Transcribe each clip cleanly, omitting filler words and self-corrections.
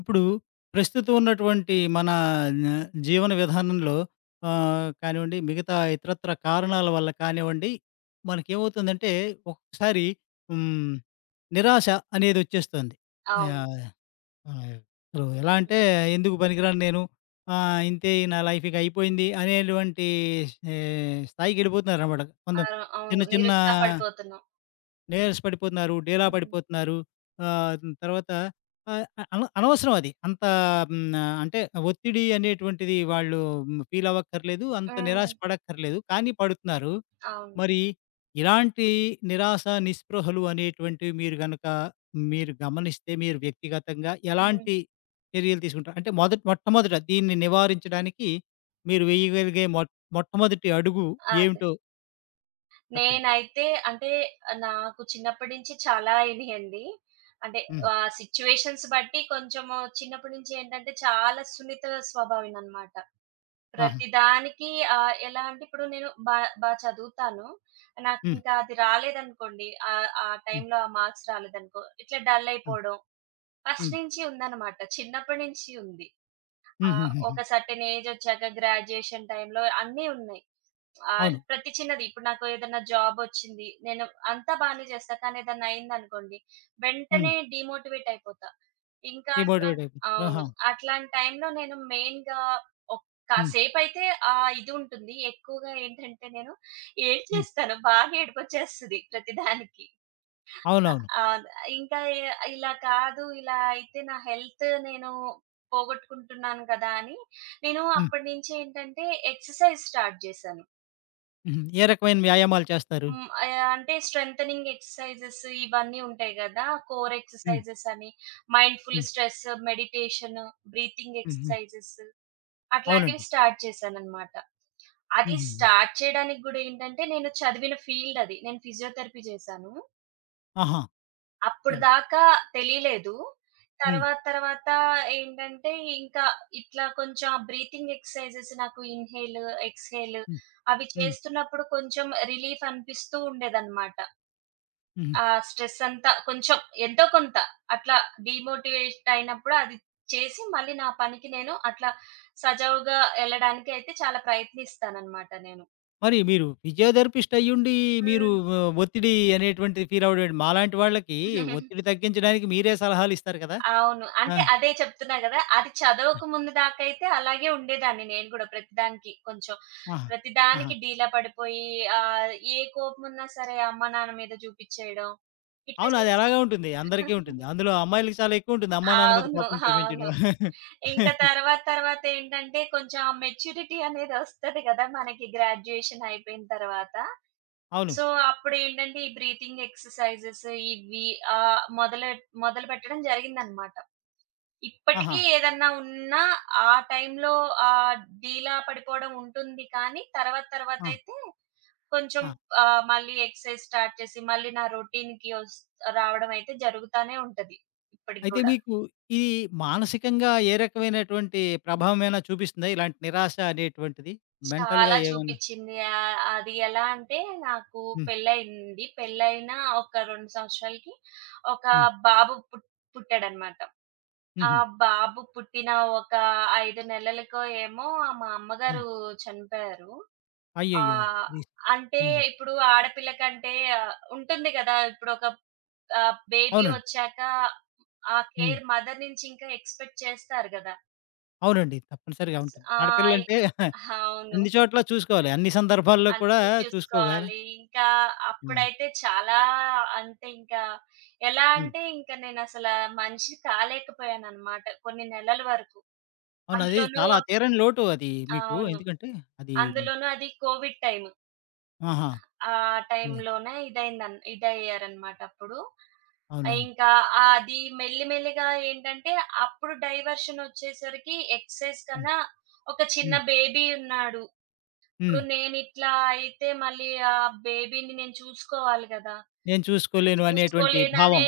ఇప్పుడు ప్రస్తుతం ఉన్నటువంటి మన న జీవన విధానంలో కానివ్వండి, మిగతా ఇతరత్ర కారణాల వల్ల కానివ్వండి, మనకేమవుతుందంటే ఒక్కొక్కసారి హ్మ్, నిరాశ అనేదొచ్చేస్తుంది. అవును. యాహ్! ఆహ్, ఇప్పుడు ఎలా అంటే ఎందుకు పనికిరాను నేను, ఇంతే నా లైఫ్ ఇక అయిపోయింది అనేటువంటి ఎ స్థాయికెళ్ళిపోతున్నారనమాట. కొంత అవును. అవును. చిన్న చిన్న నిరుత్సాహపడిపోతున్నాం. నీరస పడిపోతున్నారు, డీలా హ్మ్. పడిపోతున్నారు. ఆహ్, తర్వాత ఆహ్, అనవసరం అది. అంత అంటే ఒత్తిడి అనేటువంటిది వాళ్ళు ఫీల్ అవ్వక్కర్లేదు. అంత హ్మ్. నిరాశ పడక్కర్లేదు. కానీ పడుతున్నారు. అవును. మరి ఇలాంటి నిరాశ, నిస్పృహలు అనేటువంటివి మీరు గనక మీరు గమనిస్తే మీరు వ్యక్తిగతంగా హ్మ్. ఎలాంటి చర్యలు తీసుకుంటారు? అంటే మొట్టమొదట దీన్ని నివారించడానికి మీరు వేయగలిగే మొట్టమొదటి అడుగు అదే. ఏమిటో చెప్పండి? నేనైతే అంటే నాకు చిన్నప్పటి నుంచి చాలా అయినాయండి. అంటే హ్మ్. ఆ సిట్యుయేషన్స్ బట్టి కొంచెము చిన్నప్పటి నుంచి ఏంటంటే చాలా సున్నిత స్వభావిననమాట. ఆహా! ప్రతిదానికి ఎలా అంటే ఇప్పుడు నేను బా బా చదువుతాను. హ్మ్. నాకింకా అది రాలేదనుకోండి. ఆ హ్మ్. హ్మ్. టైంలో ఆ మార్క్స్ రాలేదనుకో, ఇట్లా డల్ అవును. అయిపోవడం ఫస్ట్ హ్మ్. నుంచి ఉందనమాట. చిన్నప్పటి నుంచి ఉంది. ఆ! హుహుహుహు. ఒక సర్టెన్ ఏజ్ ఒచ్చాక గ్రాడ్యుయేషన్ టైమ్‌లో అన్నీ ఉన్నాయి. అవును. ప్రతి చిన్నది ఇప్పుడు నాకు ఏదన్నా జాబొచ్చింది. నేను అంతా బానే చేస్తా. కానీ ఏదన్నా అయిందనుకోండి, హ్మ్. వెంటనే డీమోటివేట్ అయిపోతా. ఇంకా అట్లా డిమోటివేట్ అయిపోతు అవును. ఆహా! అట్లాంటి టైమ్‌లో నేను మెయిన్‌గా ఒక్ హ్మ్. కాసేపైతే ఆ ఇది ఉంటుంది. ఎక్కువగా ఏంటంటే నేను హ్మ్. ఏడ్చేస్తాను. బాగా ఏడుపొచ్చేస్తది ప్రతి దానికి. అవునవును. ఆ! ఇంకా ఎ ఇలా కాదు, ఇలా అయితే నా హెల్త్ నేను పోగొట్టుకుంటున్నాను కదా! అని నేను హ్మ్. అప్పటి నుంచి ఏంటంటే ఎక్సర్‌సైజ్ స్టార్ట్ చేశాను. హుహు. ఏ రకమైన వ్యాయామాలు చేస్తారు? హ్మ్. అంటే స్ట్రెంథెనింగ్ ఎక్సర్‌సైజెస్ ఇవన్నీ ఉంటాయి కదా! కోర్ హ్మ్. ఎక్సర్‌సైజెస్ అని, మైండ్‌ఫుల్ హ్మ్. స్ట్రెస్, మెడిటేషన్, బ్రీతింగ్ హ్మ్. హ్మ్. ఎక్సర్‌సైజెస్ అట్లాంటివి అవునండి. స్టార్ట్ చేశాననమాట. అది హుహుహు. స్టార్ట్ చేయడానికి గూడా ఏంటంటే నేను చదివిన ఫీల్డ్ అది. నేను ఫిజియోథెరపీ చేశాను. ఆహా! మీరు అప్పటిదాకా తెలీలేదు. హ్మ్. తర్వాత తర్వాత ఏంటంటే, ఇంకా ఇట్లా కొంచెం బ్రీతింగ్ ఎక్సర్‌సైజెస్ నాకు ఇన్‌హేల్, ఎక్స్‌హేల్ హ్మ్. అవి హ్మ్. చేస్తున్నప్పుడు కొంచెం రిలీఫ్ అనిపిస్తూ ఉండేదనమాట. హుహు. ఆ స్ట్రెస్ అంతా కొంచెం ఎంతో కొంత అట్లా డీమోటివేట్ అయినప్పుడు అది చేసి మళ్ళీ నా పనికి నేను అట్లా సజావుగా ఎళ్ళడానికైతే చాలా ప్రయత్నిస్తాననమాట నేను. మరి మీరు ఫిజియోథెరపిస్ట్ అయ్యుండి మీరు హ్మ్. ఒత్తిడి అనేటువంటిది ఫీల్ అవ్వడం మాలాంటి వాళ్ళకి ఒత్తిడి తగ్గించడానికి మీరే సలహాలు ఇస్తారు కదా! అవును. ఆ! అంటే అదే చెప్తున్నా గదా! అది చదవక ముందు దాకైతే అలాగే ఉండేదాన్ని నేను గూడా ప్రతిదానికి కొంచెం. ఆహా! ఆహా! ప్రతిదానికి డీలా పడిపోయి ఏ కోపమున్నా సరే అమ్మ, నాన్న మీద చూపిచ్చేయడం. ఇట్లా అవును. అది చేసి అలాగే ఉంటుంది. అందరికీ ఉంటుంది. అందులో అమ్మాయిలకి చాలా ఎక్కువ ఉంటుంది. అమ్మానాన్న మీద అవును. కోపం అవును. చూపించడం. ఇంకా తర్వాత తర్వాత ఏంటంటే కొంచెం ఆ మెచ్యూరిటీ అనేది ఒస్తది గదా! మనకి గ్రాడ్యుయేషన్ అయిపోయిన తర్వాత. అవును. సో, అప్పుడేంటంటే ఈ బ్రీతింగ్ ఎక్సర్‌సైజెస్ ఇవి మొదలుపెట్టడం జరిగిందనమాట. ఆహా! ఇప్పటికీ ఏదన్నా ఉన్నా ఆ టైంలో డీలా పడిపోవడం ఉంటుంది కానీ, తర్వాత ఆ! తర్వాతయితే కొంచెం ఆ! మళ్ళీ ఎక్సర్‌సైజ్ స్టార్ట్ చేసి, మళ్ళీ నా రొటీన్‌కి రావడం అయితే జరుగుతానే ఉంటది. ఇప్పటికి అయితే గూడా. మీకు ఇది మానసికంగా ఏ రకమైనటువంటి ప్రభావమైనా చూపిస్తుందా? ఇలాంటి నిరాశ అనేటువంటిది? మెంటల్‌గా చాలా ఏమైనా చూపిచ్చింది. అది ఎలా అంటే నాకు హ్మ్. పెళ్లయింది. పెళ్లయిన ఒక 2 సంవత్సరాలకి ఒక హ్మ్. బాబు పుట్టాడనమాట. ఆ హుహు. బాబు పుట్టిన ఒక 5 నెలలకో ఏమో మా అమ్మగారు హ్మ్. చనిపోయారు. ఆ! అయ్యయ్యో! ఇది అంటే హ్మ్. ఇప్పుడు ఆడపిల్లకంటే ఉంటుంది కదా! ఇప్పుడు ఒక బేబీ అవునండి. వచ్చాక ఆ హ్మ్. కేర్ మదర్ నుంచి ఇంకా ఎక్స్‌పెక్ట్ చేస్తారు కదా! అవునండి. తప్పనిసరిగా స్ ఉంటుంది. ఆహ్, ఆడపిల్లంటే అవును. అన్ని చోట్ల చూసుకోవాలి. అన్ని సందర్భాల్లో కూడా అన్నీ చూసుకోవాలి. చూసుకోవాలి. ఇంకా ఆ! అప్పుడైతే చాలా అంటే ఇంకా ఎలా హ్మ్. అంటే ఇంకా మనిషి కాలేకపోయానన్నమాట కొన్ని నెలల వరకు. అవును. అది అందులోనూ చాలా అప్ తీరని లోటు అది మీకు. అవును. ఎందుకంటే అది అందులోనూ అది కోవిడ్ టైమ్. ఆహా! ఆ అది. టైంలోనే ఇదయ్యారనమాట అప్పుడు. అవునవును. ఇంకా అది మెల్లి మెల్లిగా ఏంటంటే, అప్పుడు డైవర్షనొచ్చేసరికి ఎక్సైజ్ హ్మ్. కన్నా ఒక చిన్న హ్మ్. బేబీ ఉన్నాడు. హ్మ్. ఇప్పుడు నేనిట్లా అయితే మళ్ళీ ఆ బేబీని నేను చూసుకోవాలి గదా! నేను చూసుకోలేను అనేటువంటి భావం. చూసుకోలేననే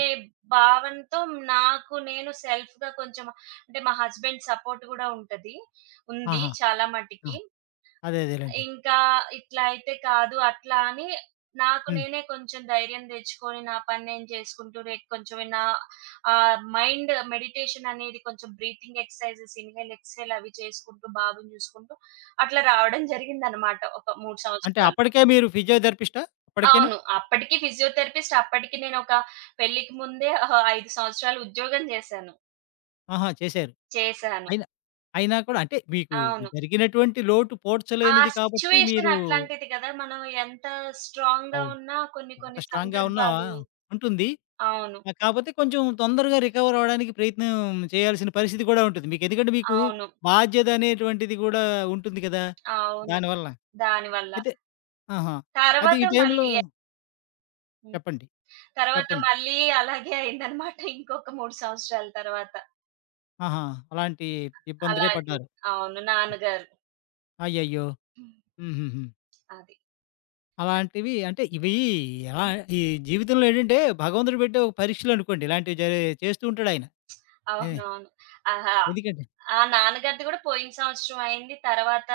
భావనతో నాకు నేను సెల్ఫ్‌గా కొంచెం అంటే మా హస్బెండ్ సపోర్ట్ గూడా ఉంటది. ఉంది ఆహా! చాలా ఆ! మటికి. అదే అదేలెండి. ఇంకా ఇట్లా అయితే కాదు, అట్లా అని నాకు హ్మ్. నేనే కొంచెం ధైర్యం తెచ్చుకొని, నా పని నేను చేసుకుంటూ, రేపు కొంచెం నా మైండ్ మెడిటేషన్ అనేది కొంచెం బ్రీతింగ్ ఎక్సర్‌సైజెస్, ఇన్‌హేల్, ఎక్స్‌హేల్ అవి చేసుకుంటూ, బాబుని చూసుకుంటూ అట్లా రావడం జరిగిందనమాట ఒక 3 అంటే సంవత్సరాలు. అప్పటికే మీరు ఫిజియోథెరపిస్టా? అప్పటికేనా? అవును. అప్పటికి ఫిజియోథెరపిస్ట్ అప్పటికి నేనొక పెళ్ళికి ముందే 5 సంవత్సరాలు ఉద్యోగం చేశాను. ఆహా! చేశారు. చేశాను. అయినా అయినా కూడా అంటే మీకు అవును. జరిగినటువంటి లోటు ఆ పూడ్చలేనిది కాబట్టి సిట్యుయేషన్ మీరు అట్లాంటిది కదా! మనం ఎంత స్ట్రాంగ్‌గా అవును. ఉన్నా కొన్ని ఎంత కొన్ని స్ట్రాంగ్‌గా ఉన్నా సందర్భాలు ఉంటుంది. అవును. కాపోతే కొంచెం తొందరగా రికవర్ అవ్వడానికి ప్రయత్నం చేయాల్సిన పరిస్థితి కూడా ఉంటుంది మీకు. ఎందుకంటే మీకు అవును. బాధ్యత అనేటువంటిది కూడా ఉంటుంది కదా! అవును. దానివల్ల. దానివల్ల. అయితే ఆహా! అయితే తర్వాత ఈ టైంలో మళ్ళీ ఎ హ్మ్. చెప్పండి. తర్వాత చెప్పండి. మళ్ళీ అలాగే అయిందనమాట. ఇంకొక 3 సంవత్సరాల తర్వాత. ఆహా! అలాంటి ఇబ్బందులే అలాగే. పడ్డారు. అవును. నాన్నగారు. అయ్యయ్యో! హ్మ్. హుహుహు. అది. అలాంటివి అంటే ఇవి ఎలా ఈ జీవితంలో ఏంటంటే భగవంతుడు పెట్టే ఒక పరీక్షలు అనుకోండి. ఇలాంటివి చేస్తూ ఉంటాడాయన. ఏ అవునవును. ఆహా! ఎందుకంటే ఆ నాన్నగారిది గూడా పోయిన సంవత్సరం అయింది. తర్వాత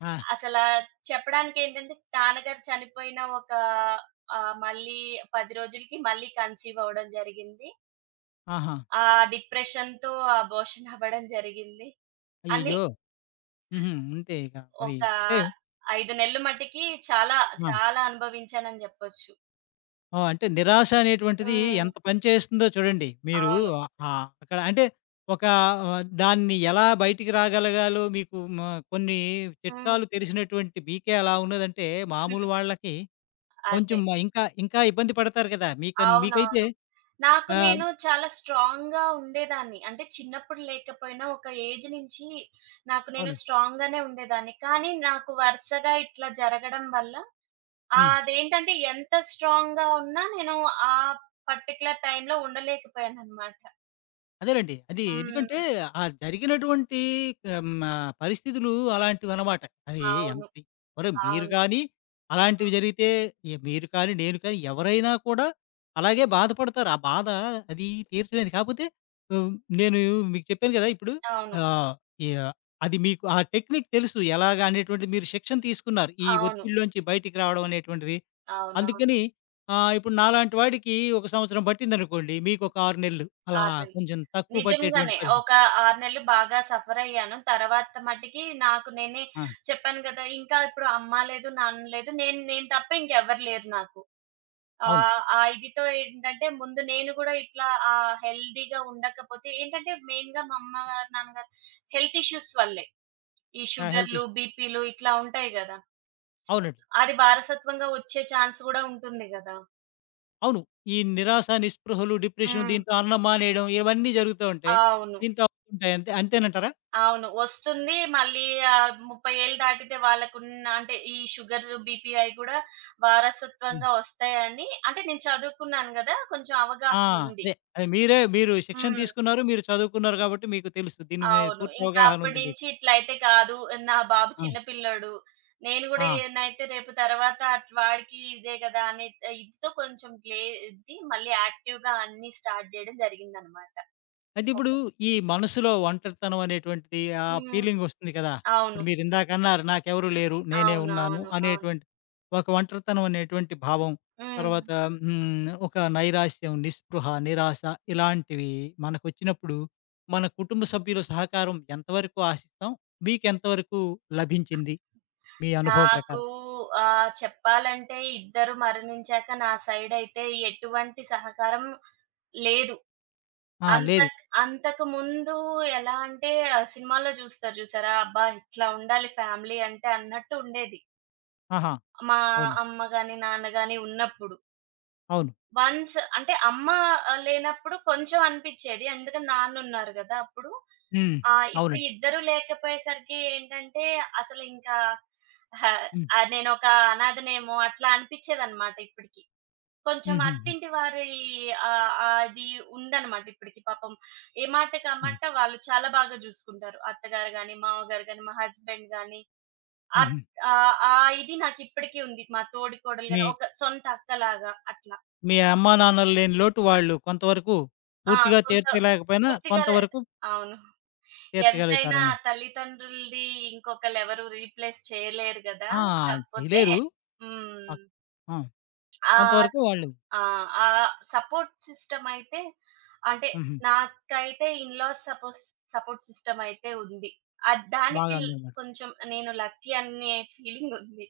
ఆ! అసలా చెప్పడానికేంటంటే, నాన్నగారు చనిపోయిన ఒక మళ్ళీ 10 రోజులకి మళ్ళీ కన్సీవ్ అవ్వడం జరిగింది. ఆహా! ఆ డిప్రెషన్‌తో అబోర్షన్ అవ్వడం జరిగింది. అని అయ్యయ్యో! హుహు. అంతే ఇక మరి ఒక అంటే 5 నెలలు మటికి చాలా, ఆ! చాలా అనుభవించానని జెప్పొచ్చు. ఓహ్! అంటే నిరాశ అనేటువంటిది హ్మ్. ఎంత పని చేస్తుందో చూడండి. మీరు అవును. అక్కడ అంటే ఒక దాన్ని ఎలా బయటికి రాగలగాలో మీకు కొన్ని హ్మ్. చిట్కాలు తెలిసినటువంటి మీకే అలా ఉన్నదంటే మామూలు వాళ్ళకి అదే. కొంచెం ఇంకా, ఇంకా ఇబ్బంది పడతారు కదా! మీకైతే అవునవును. నాకు ఆహ్, నేను చాలా స్ట్రాంగ్‌గా ఉండేదాన్ని. అంటే చిన్నప్పుడు లేకపోయినా ఒక ఏజ్ నుంచి నాకు నేను అవును. స్ట్రాంగ్‌గానే ఉండేదాన్ని. కానీ నాకు వరుసగా ఇట్లా జరగడం వల్ల హ్మ్. అదేంటంటే ఎంత స్ట్రాంగ్‌గా ఉన్నా నేను ఆ పర్టిక్యులర్ టైమ్‌లో ఉండలేకపోయాననమాట. అదేనండి. అది హ్మ్. ఎందుకంటే, ఆ జరిగినటువంటి పరిస్థితులు అలాంటివనమాట. అది అవును. ఎంతి మరి మీరు అవును. గాని, అలాంటివి హ్మ్. జరిగితే ఎ మీరు కానీ, నేను కానీ ఎవరైనా కూడా అలాగే బాధపడతారు. ఆ బాధ అది తీర్చలేదు. కాకపోతే హ్మ్, నేను మీకు చెప్పాను కదా! ఇప్పుడు అవును. ఆహ్, యాహ్! అది మీకు ఆ టెక్నిక్ తెలుసు. ఎలాగా అనేటువంటిది మీరు శిక్షణ తీసుకున్నారు. ఈ అవును. ఒత్తిడిలోంచి బయటికి రావడం అనేటువంటిది. అవును. అందుకని ఆ! ఇప్పుడు నాలాంటి వాడికి ఒక సంవత్సరం పట్టిందనుకోండి. మీకొక 6 నెలలు. అలా 6 నెలలు. కొంచెం తక్కువ పట్టేటువంటి నిజంగానే. పరిస్థితి. ఒక 6 నెలలు బాగా సఫరయ్యాను. తర్వాత మటికి నాకు నేనే ఆ! చెప్పాను గదా! ఇంకా ఇప్పుడు అమ్మ లేదు, నాన్న లేదు. నేను నేను తప్ప ఇంకెవ్వరు లేరు నాకు. అవును. ఆ ఇదితో ఏంటంటే ముందు నేను గూడా ఇట్లా హెల్తీగా ఉండకపోతే ఏంటంటే మెయిన్‌గా మా అమ్మ గారు, నాన్నగారు హెల్త్ ఇష్యూస్ వల్లే. ఈ ఆ! హెల్త్ షుగర్‌లు, ఇష్యూ. బీపీలు ఇట్లా ఉంటాయి గదా! అవునండి. అది వారసత్వంగా వచ్చే ఛాన్స్ గూడా ఉంటుంది గదా! అవును. ఈ నిరాశ, నిస్పృహలు, డిప్రెషన్ హ్మ్. దీంతో అన్నం మానేయడం ఇవన్నీ జరుగుతూ ఉంటాయి. అవును. దీంతో అవుతుంటాయి అంతే. అంతేనంటారా? అవును. వస్తుంది. మళ్ళీ 30 ఏళ్ళు దాటితే వాళ్ళకున్న అంటే ఈ షుగర్, బీపీ అయి గూడా హ్మ్. వారసత్వంగా వస్తాయని అంటే నేను చదువుకున్నాను గదా! కొంచెం ఆ! అవగాహనుంది. అదే. అదే మీరు శిక్షణ హ్మ్. తీసుకున్నారు. మీరు చదువుకున్నారు కాబట్టి మీకు తెలుసు. దీని మీద అవును. పూర్తి ఇంకా అవగాహన అప్పటి ఉంది నుంచి మీకు. ఇట్లయితే కాదు. నా బాబు ఆ! చిన్న పిల్లోడు. నేను గూడా ఆ! ఏదైతే రేపు తర్వాత వాడికి ఇదే గదా! అనే ఇదితో కొంచెం ఇది మళ్ళీ యాక్టివ్‌గా అన్నీ స్టార్ట్ జేయడం జరిగిందనమాట. అయితే ఇప్పుడు ఓకే. ఈ మనసులో ఒంటరితనం అనేటువంటిది ఆ హ్మ్. ఫీలింగ్ వస్తుంది కదా! అవును. ఇప్పుడు మీరు ఇందాక అన్నారు నాకెవరు లేరు. నేనే అవును. ఉన్నాను అవును. అవును. అనేటువంటి ఒక ఒంటరితనం అనేటువంటి భావం. హ్మ్. తర్వాత హ్మ్. ఒక నైరాశ్యం, నిస్పృహ, నిరాశ ఇలాంటివి మనకొచ్చినప్పుడు మన కుటుంబ సభ్యుల సహకారం ఎంతవరకు ఆశిస్తాం? మీకెంతవరకు లభించింది మీ అనుభవం నాకు ప్రకారం? చెప్పాలంటే ఇద్దరు మరణించాక నా సైడ్ అయితే ఎటువంటి సహకారం లేదు. ఆ! లేదు. అంతకుముందు ఎలా అంటే సినిమాల్లో చూస్తారు చూసారా? అబ్బా! ఇట్లా ఉండాలి ఫ్యామిలీ అంటే అన్నట్టు ఉండేది. ఆహా! మా అవును. అమ్మ గాని, నాన్న గాని ఉన్నప్పుడు. అవును. వన్స్ అంటే అమ్మ లేనప్పుడు కొంచెం అనిపిచ్చేది. ఎందుకంటే నాన్నున్నారు గదా! అప్పుడు. హ్మ్. ఇప్పుడు అవునండి. ఇద్దరు లేకపోయేసరికి ఏంటంటే అసలింకా అహ! హ్మ్. నేనొక అనాథనేమో అట్లా అనిపిచ్చేదనమాట ఇప్పటికి. కొంచెం హుహుహు. అత్తింటి వారి ఆహ్, అది ఉందనమాట ఇప్పటికి పాపం. ఏ మాటకి ఆ హ్మ్. మాట వాళ్ళు చాలా బాగా జూసుకుంటారు. అత్తగారు గాని, మామగారు గాని, మా హస్బెండ్ గాని హుహు. అత్ ఆ ఇది నాకిప్పటికి ఉంది. మా తోడికోడలు మీ గాని ఒక సొంత అక్కలాగా అట్లా. మీ అమ్మానాన్నలు లేని లోటు వాళ్ళు కొంతవరకు ఆ! పూర్తిగా కొంత తీర్చలేకపోయినా పూర్తిగా కొంతవరకు అవును. ఎంతైనా తీర్చగలుగుతారను. తల్లిదండ్రులది ఇంకొకళ్ళెవరు రీప్లేస్ చేయలేరు గదా! ఆ! కాకపోతే చేయలేరు. హ్మ్. పక్ ఆ! ఆహ్, కొంతవరకు వాళ్ళు ఆ! ఆ సపోర్ట్ సిస్టమ్ అయితే అంటే హుహు. నాకైతే ఇన్‌లాస్ సపోస్ సపోర్ట్ సిస్టమ్ అయితే ఉంది. దానికి బాగా ల్ ఉందన్నమాట. కొంచెం నేను లక్కీ అనే ఫీలింగ్ ఉంది.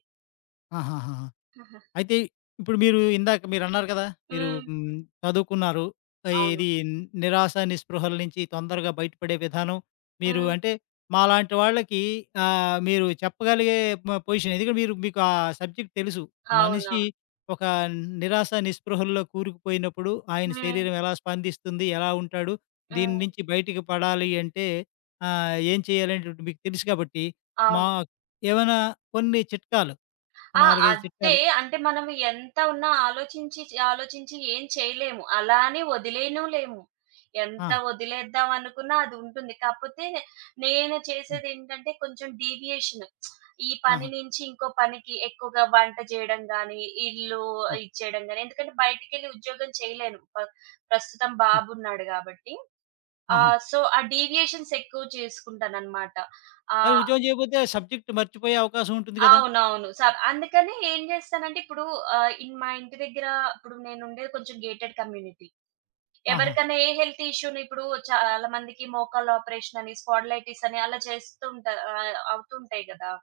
ఆహాహాహా! అయితే ఇప్పుడు మీరు ఇందాక మీరన్నారు కదా! మీరు హ్మ్. చదువుకున్నారు. ఆ, అవును. ఇది నిరాశ, నిస్పృహల నుంచి తొందరగా బయటపడే విధానం మీరు హ్మ్. అంటే మాలాంటి వాళ్ళకి మీరు చెప్పగలిగే మ పొజిషన్. ఎందుకంటే మీరు మీకు ఆ సబ్జెక్ట్ తెలుసు. మనిషి అవునవును. ఒక నిరాశ, నిస్పృహల్లో కూరుకుపోయినప్పుడు ఆయన హ్మ్. శరీరం ఎలా స్పందిస్తుంది? ఎలా ఉంటాడు? హ్మ్. దీని నుంచి బయటికి పడాలి అంటే ఏం చేయాలనేటువంటిది మీకు తెలుసు కాబట్టి మా అవును. ఏమైనా కొన్ని చిట్కాలు ఒక ఆ! 4, 5 అంతే. చిట్కాలు అంటే మనం ఎంత ఉన్నా ఆలోచించి ఏం చేయలేము. అలా అని వదిలేయను లేము. ఎంత ఆ! వదిలేద్దాం అనుకున్నా అది ఉంటుంది. కాకపోతే నేను చేసేదేంటంటే కొంచెం డీవియేషన్. ఈ పని ఆహా! నుంచి ఇంకో పనికి ఎక్కువగా వంట చేయడం గాని, ఇల్లు ఆ! ఇచ్చేయడం గాని, ఎందుకంటే బయటికెళ్ళి ఉద్యోగం చేయలేను. ప్రస్తుతం ఆ! బాబున్నాడు గాబట్టి. ఆహా! సో, ఆ డీవియేషన్స్ ఎక్కువ చేసుకుంటాననమాట. మరి ఆహ్, ఉద్యోగం చేయకపోతే సబ్జెక్ట్ మర్చిపోయే అవకాశం ఉంటుంది కదా! అవునవును. అందుకని ఏం చేస్తానంటే ఇప్పుడు మా ఇంటి దగ్గర ఇప్పుడు నేనుండేది కొంచెం గేటెడ్ కమ్యూనిటీ. ఆహా! ఎవరికైనా ఏ హెల్త్ ఇష్యూని ఇప్పుడు చాలా మందికి మోకాళ్ళ ఆపరేషన్ అని, స్పాండిలైటిస్ అని అలా చేస్తుంట అవుతుంటాయి గదా!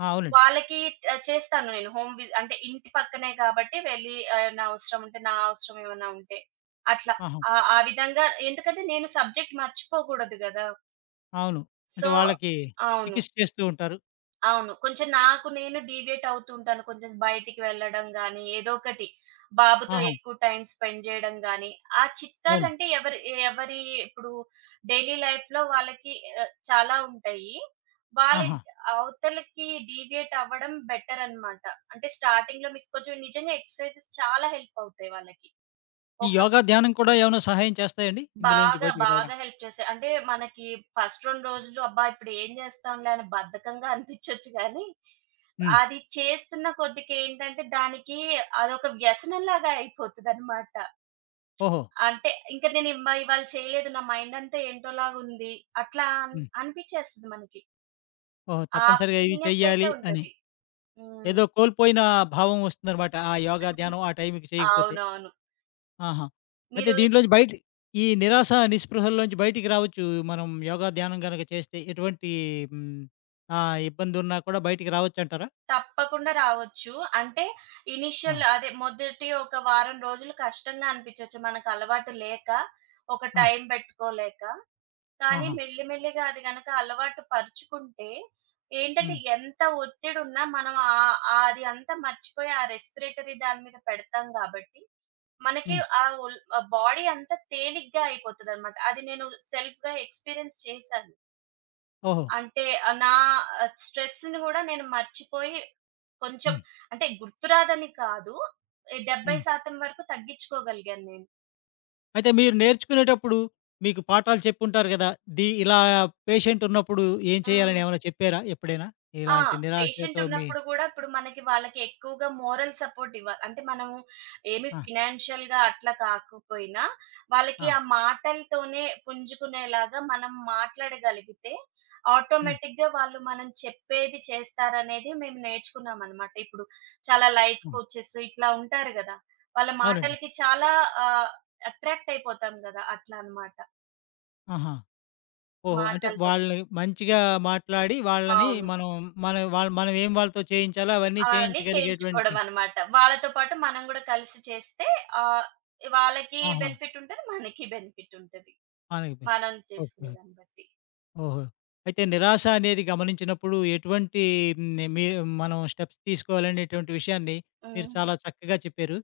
ఆ! అవునండి. వాళ్ళకి చేస్తాను నేను హోమ్ వి అంటే ఇంటి పక్కనే కాబట్టి వెళ్ళి నా అవసరం ఏమన్నా ఉంటే అట్లా. ఆహా! ఆ ఆ విధంగా ఎందుకంటే నేను సబ్జెక్ట్ మర్చిపోకూడదు గదా! అవును. అంటే సో వాళ్ళకి అవును. చికిత్స చేస్తూ ఉంటారు. అవును. కొంచెం నాకు నేను డీవియేట్ అవుతుంటాను. కొంచెం బయటికి వెళ్ళడం గానీ, ఏదో ఒకటి బాబుతో ఆహా! ఎక్కువ టైమ్ స్పెండ్ జేయడం గానీ, ఆ అవును. చిట్కాలంటే ఎవరి ఎవరి ఇప్పుడు డైలీ లైఫ్‌లో వాళ్ళకి చాలా ఉంటాయి. వాళ్ళ ఆహా! అవతలకి డీవియేట్ అవ్వడం బెటరనమాట. అంటే స్టార్టింగ్‌లో మీకు కొంచెం నిజంగా ఎక్సర్‌సైజెస్ చాలా హెల్ప్ అవుతాయి వాళ్ళకి. ఈ ఒక యోగా, ధ్యానం కూడా ఏమైనా సహాయం చేస్తాయండి? ఇందులో నుంచి బాగా, బయటికి బాగా రావడానికి? హెల్ప్ చేశాయి. అంటే మనకి ఫస్ట్ 2 రోజులు అబ్బా! ఇప్పుడు ఏం చేస్తాంలే అని బద్ధకంగా అనిపించొచ్చు గానీ, హ్మ్. అది చేస్తున్న కొద్దికి ఏంటంటే దానికి అదొక వ్యసనంలాగా అయిపోతదనమాట. ఓహో! అంటే ఇంక నేను ఇవాళ చేయలేదు నా మైండ్ అంతా ఏంటోలాగుంది. అట్లా అన్ హ్మ్. అనిపిచ్చేస్తది మనకి. ఓహో! ఆ తప్పనిసరిగా ఇది ఫ్రీనెస్ అయితే చెయ్యాలి అని. ఉంటది. హ్మ్. ఏదో కోల్పోయిన భావం వస్తుందనమాట. ఆ యోగా, ధ్యానం ఆ టైంకి చేయకపోతే. అవునవును. ఆహా! అయితే మీరు దీంట్లోంచి బయట ఈ నిరాశ, నిస్పృహల్లోంచి బయటికి రావచ్చు. మనం యోగా, ధ్యానం గనక చేస్తే ఎటువంటి హ్మ్, ఇబ్బందున్నా కూడా బయటికి రావచ్చంటారా? తప్పకుండా రావచ్చు. అంటే ఆ! ఇనీషియల్ అదే మొదటి ఒక వారం రోజులు కష్టంగా అనిపించొచ్చు మనకు అలవాటు లేక, ఒక ఆ! టైం పెట్టుకోలేక. కానీ ఆహా! మెల్లిమెల్లిగా అది గనక అలవాటు పరుచుకుంటే ఏంటంటే హ్మ్. ఎంత ఒత్తిడున్నా మనం ఆహ్, ఆహ్, అది అంతా మర్చిపోయి ఆ రెస్పిరేటరీ దాని మీద పెడతాం గాబట్టి, మనకి హ్మ్. ఆ బాడీ అంతా తేలిగ్గా అయిపోతదనమాట. అది నేను సెల్ఫ్‌గా ఎక్స్‌పీరియన్స్ చేశాను. ఓహో! అంటే నా స్ట్రెస్‌ని గూడా నేను మర్చిపోయి కొంచెం హ్మ్. అంటే గుర్తురాదని కాదు. హ్మ్. 70% వరకు తగ్గించుకోగలిగాను అయితే మీరు నేర్చుకునేటప్పుడు మీకు పాఠాలు చెప్పుంటారు గదా! ఇలా పేషెంట్ ఉన్నప్పుడు ఏం చేయాలని నేను. ఏమైనా చెప్పారా ఎప్పుడైనా? ఆ! ఇలాంటి పేషెంట్ నిరాశతో మీ ఉన్నప్పుడు గూడా ఇప్పుడు మనకి వాళ్ళకి ఎక్కువగా మోరల్ సపోర్ట్ ఇవ్వాలి. అంటే మనము ఏమి ఆ! ఫినాన్షియల్‌గా అట్లా కాకపోయినా, వాళ్ళకి ఆ! ఆ మాటలతోనే పుంజుకునేలాగా మనం మాట్లాడగలిగితే, హ్మ్. ఆటోమేటిక్‌గా వాళ్ళు మనం చెప్పేది చేస్తారనేది మేము నేర్చుకున్నామనమాట. ఇప్పుడు చాలా లైఫ్ హ్మ్. కోచెస్ ఇట్లా ఉంటారు గదా! వాళ్ళ అవునండి. మాటలకి చాలా ఆహ్, అట్రాక్ట్ అయిపోతాం గదా! అట్లా అనమాట. ఆహా! ఓహో! అంటే మాటలతో. వాళ్ళని మంచిగా మాట్లాడి వాళ్ళని అవును. మనం మన వాళ్ళు మనం ఏం వాళ్ళతో చేయించాలో అవన్నీ అవన్నీ చేయించగలిగేటువంటి చేయించుకోవడం అనమాట. వాళ్ళతో పాటు మనం గూడా కలిసి చేస్తే ఆహ్, వాళ్ళకి ఆహా! బెనిఫిట్ ఉంటది. మనకి బెనిఫిట్ ఉంటది. మానిగిపోయారు. మనం ఓకే. చేసుకునే ఓకే. దాన్ని బట్టి. ఓహో! అయితే నిరాశ అనేది గమనించినప్పుడు ఎటువంటి మీ మనం స్టెప్స్ తీసుకోవాలనేటువంటి విషయాన్ని మీరు హ్మ్. చాలా చక్కగా చెప్పారు.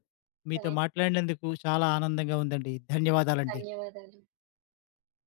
మీతో ధన్ మాట్లాడినందుకు చాలా ఆనందంగా ఉందండి. ధన్యవాదాలండి. ధన్యవాదాలు.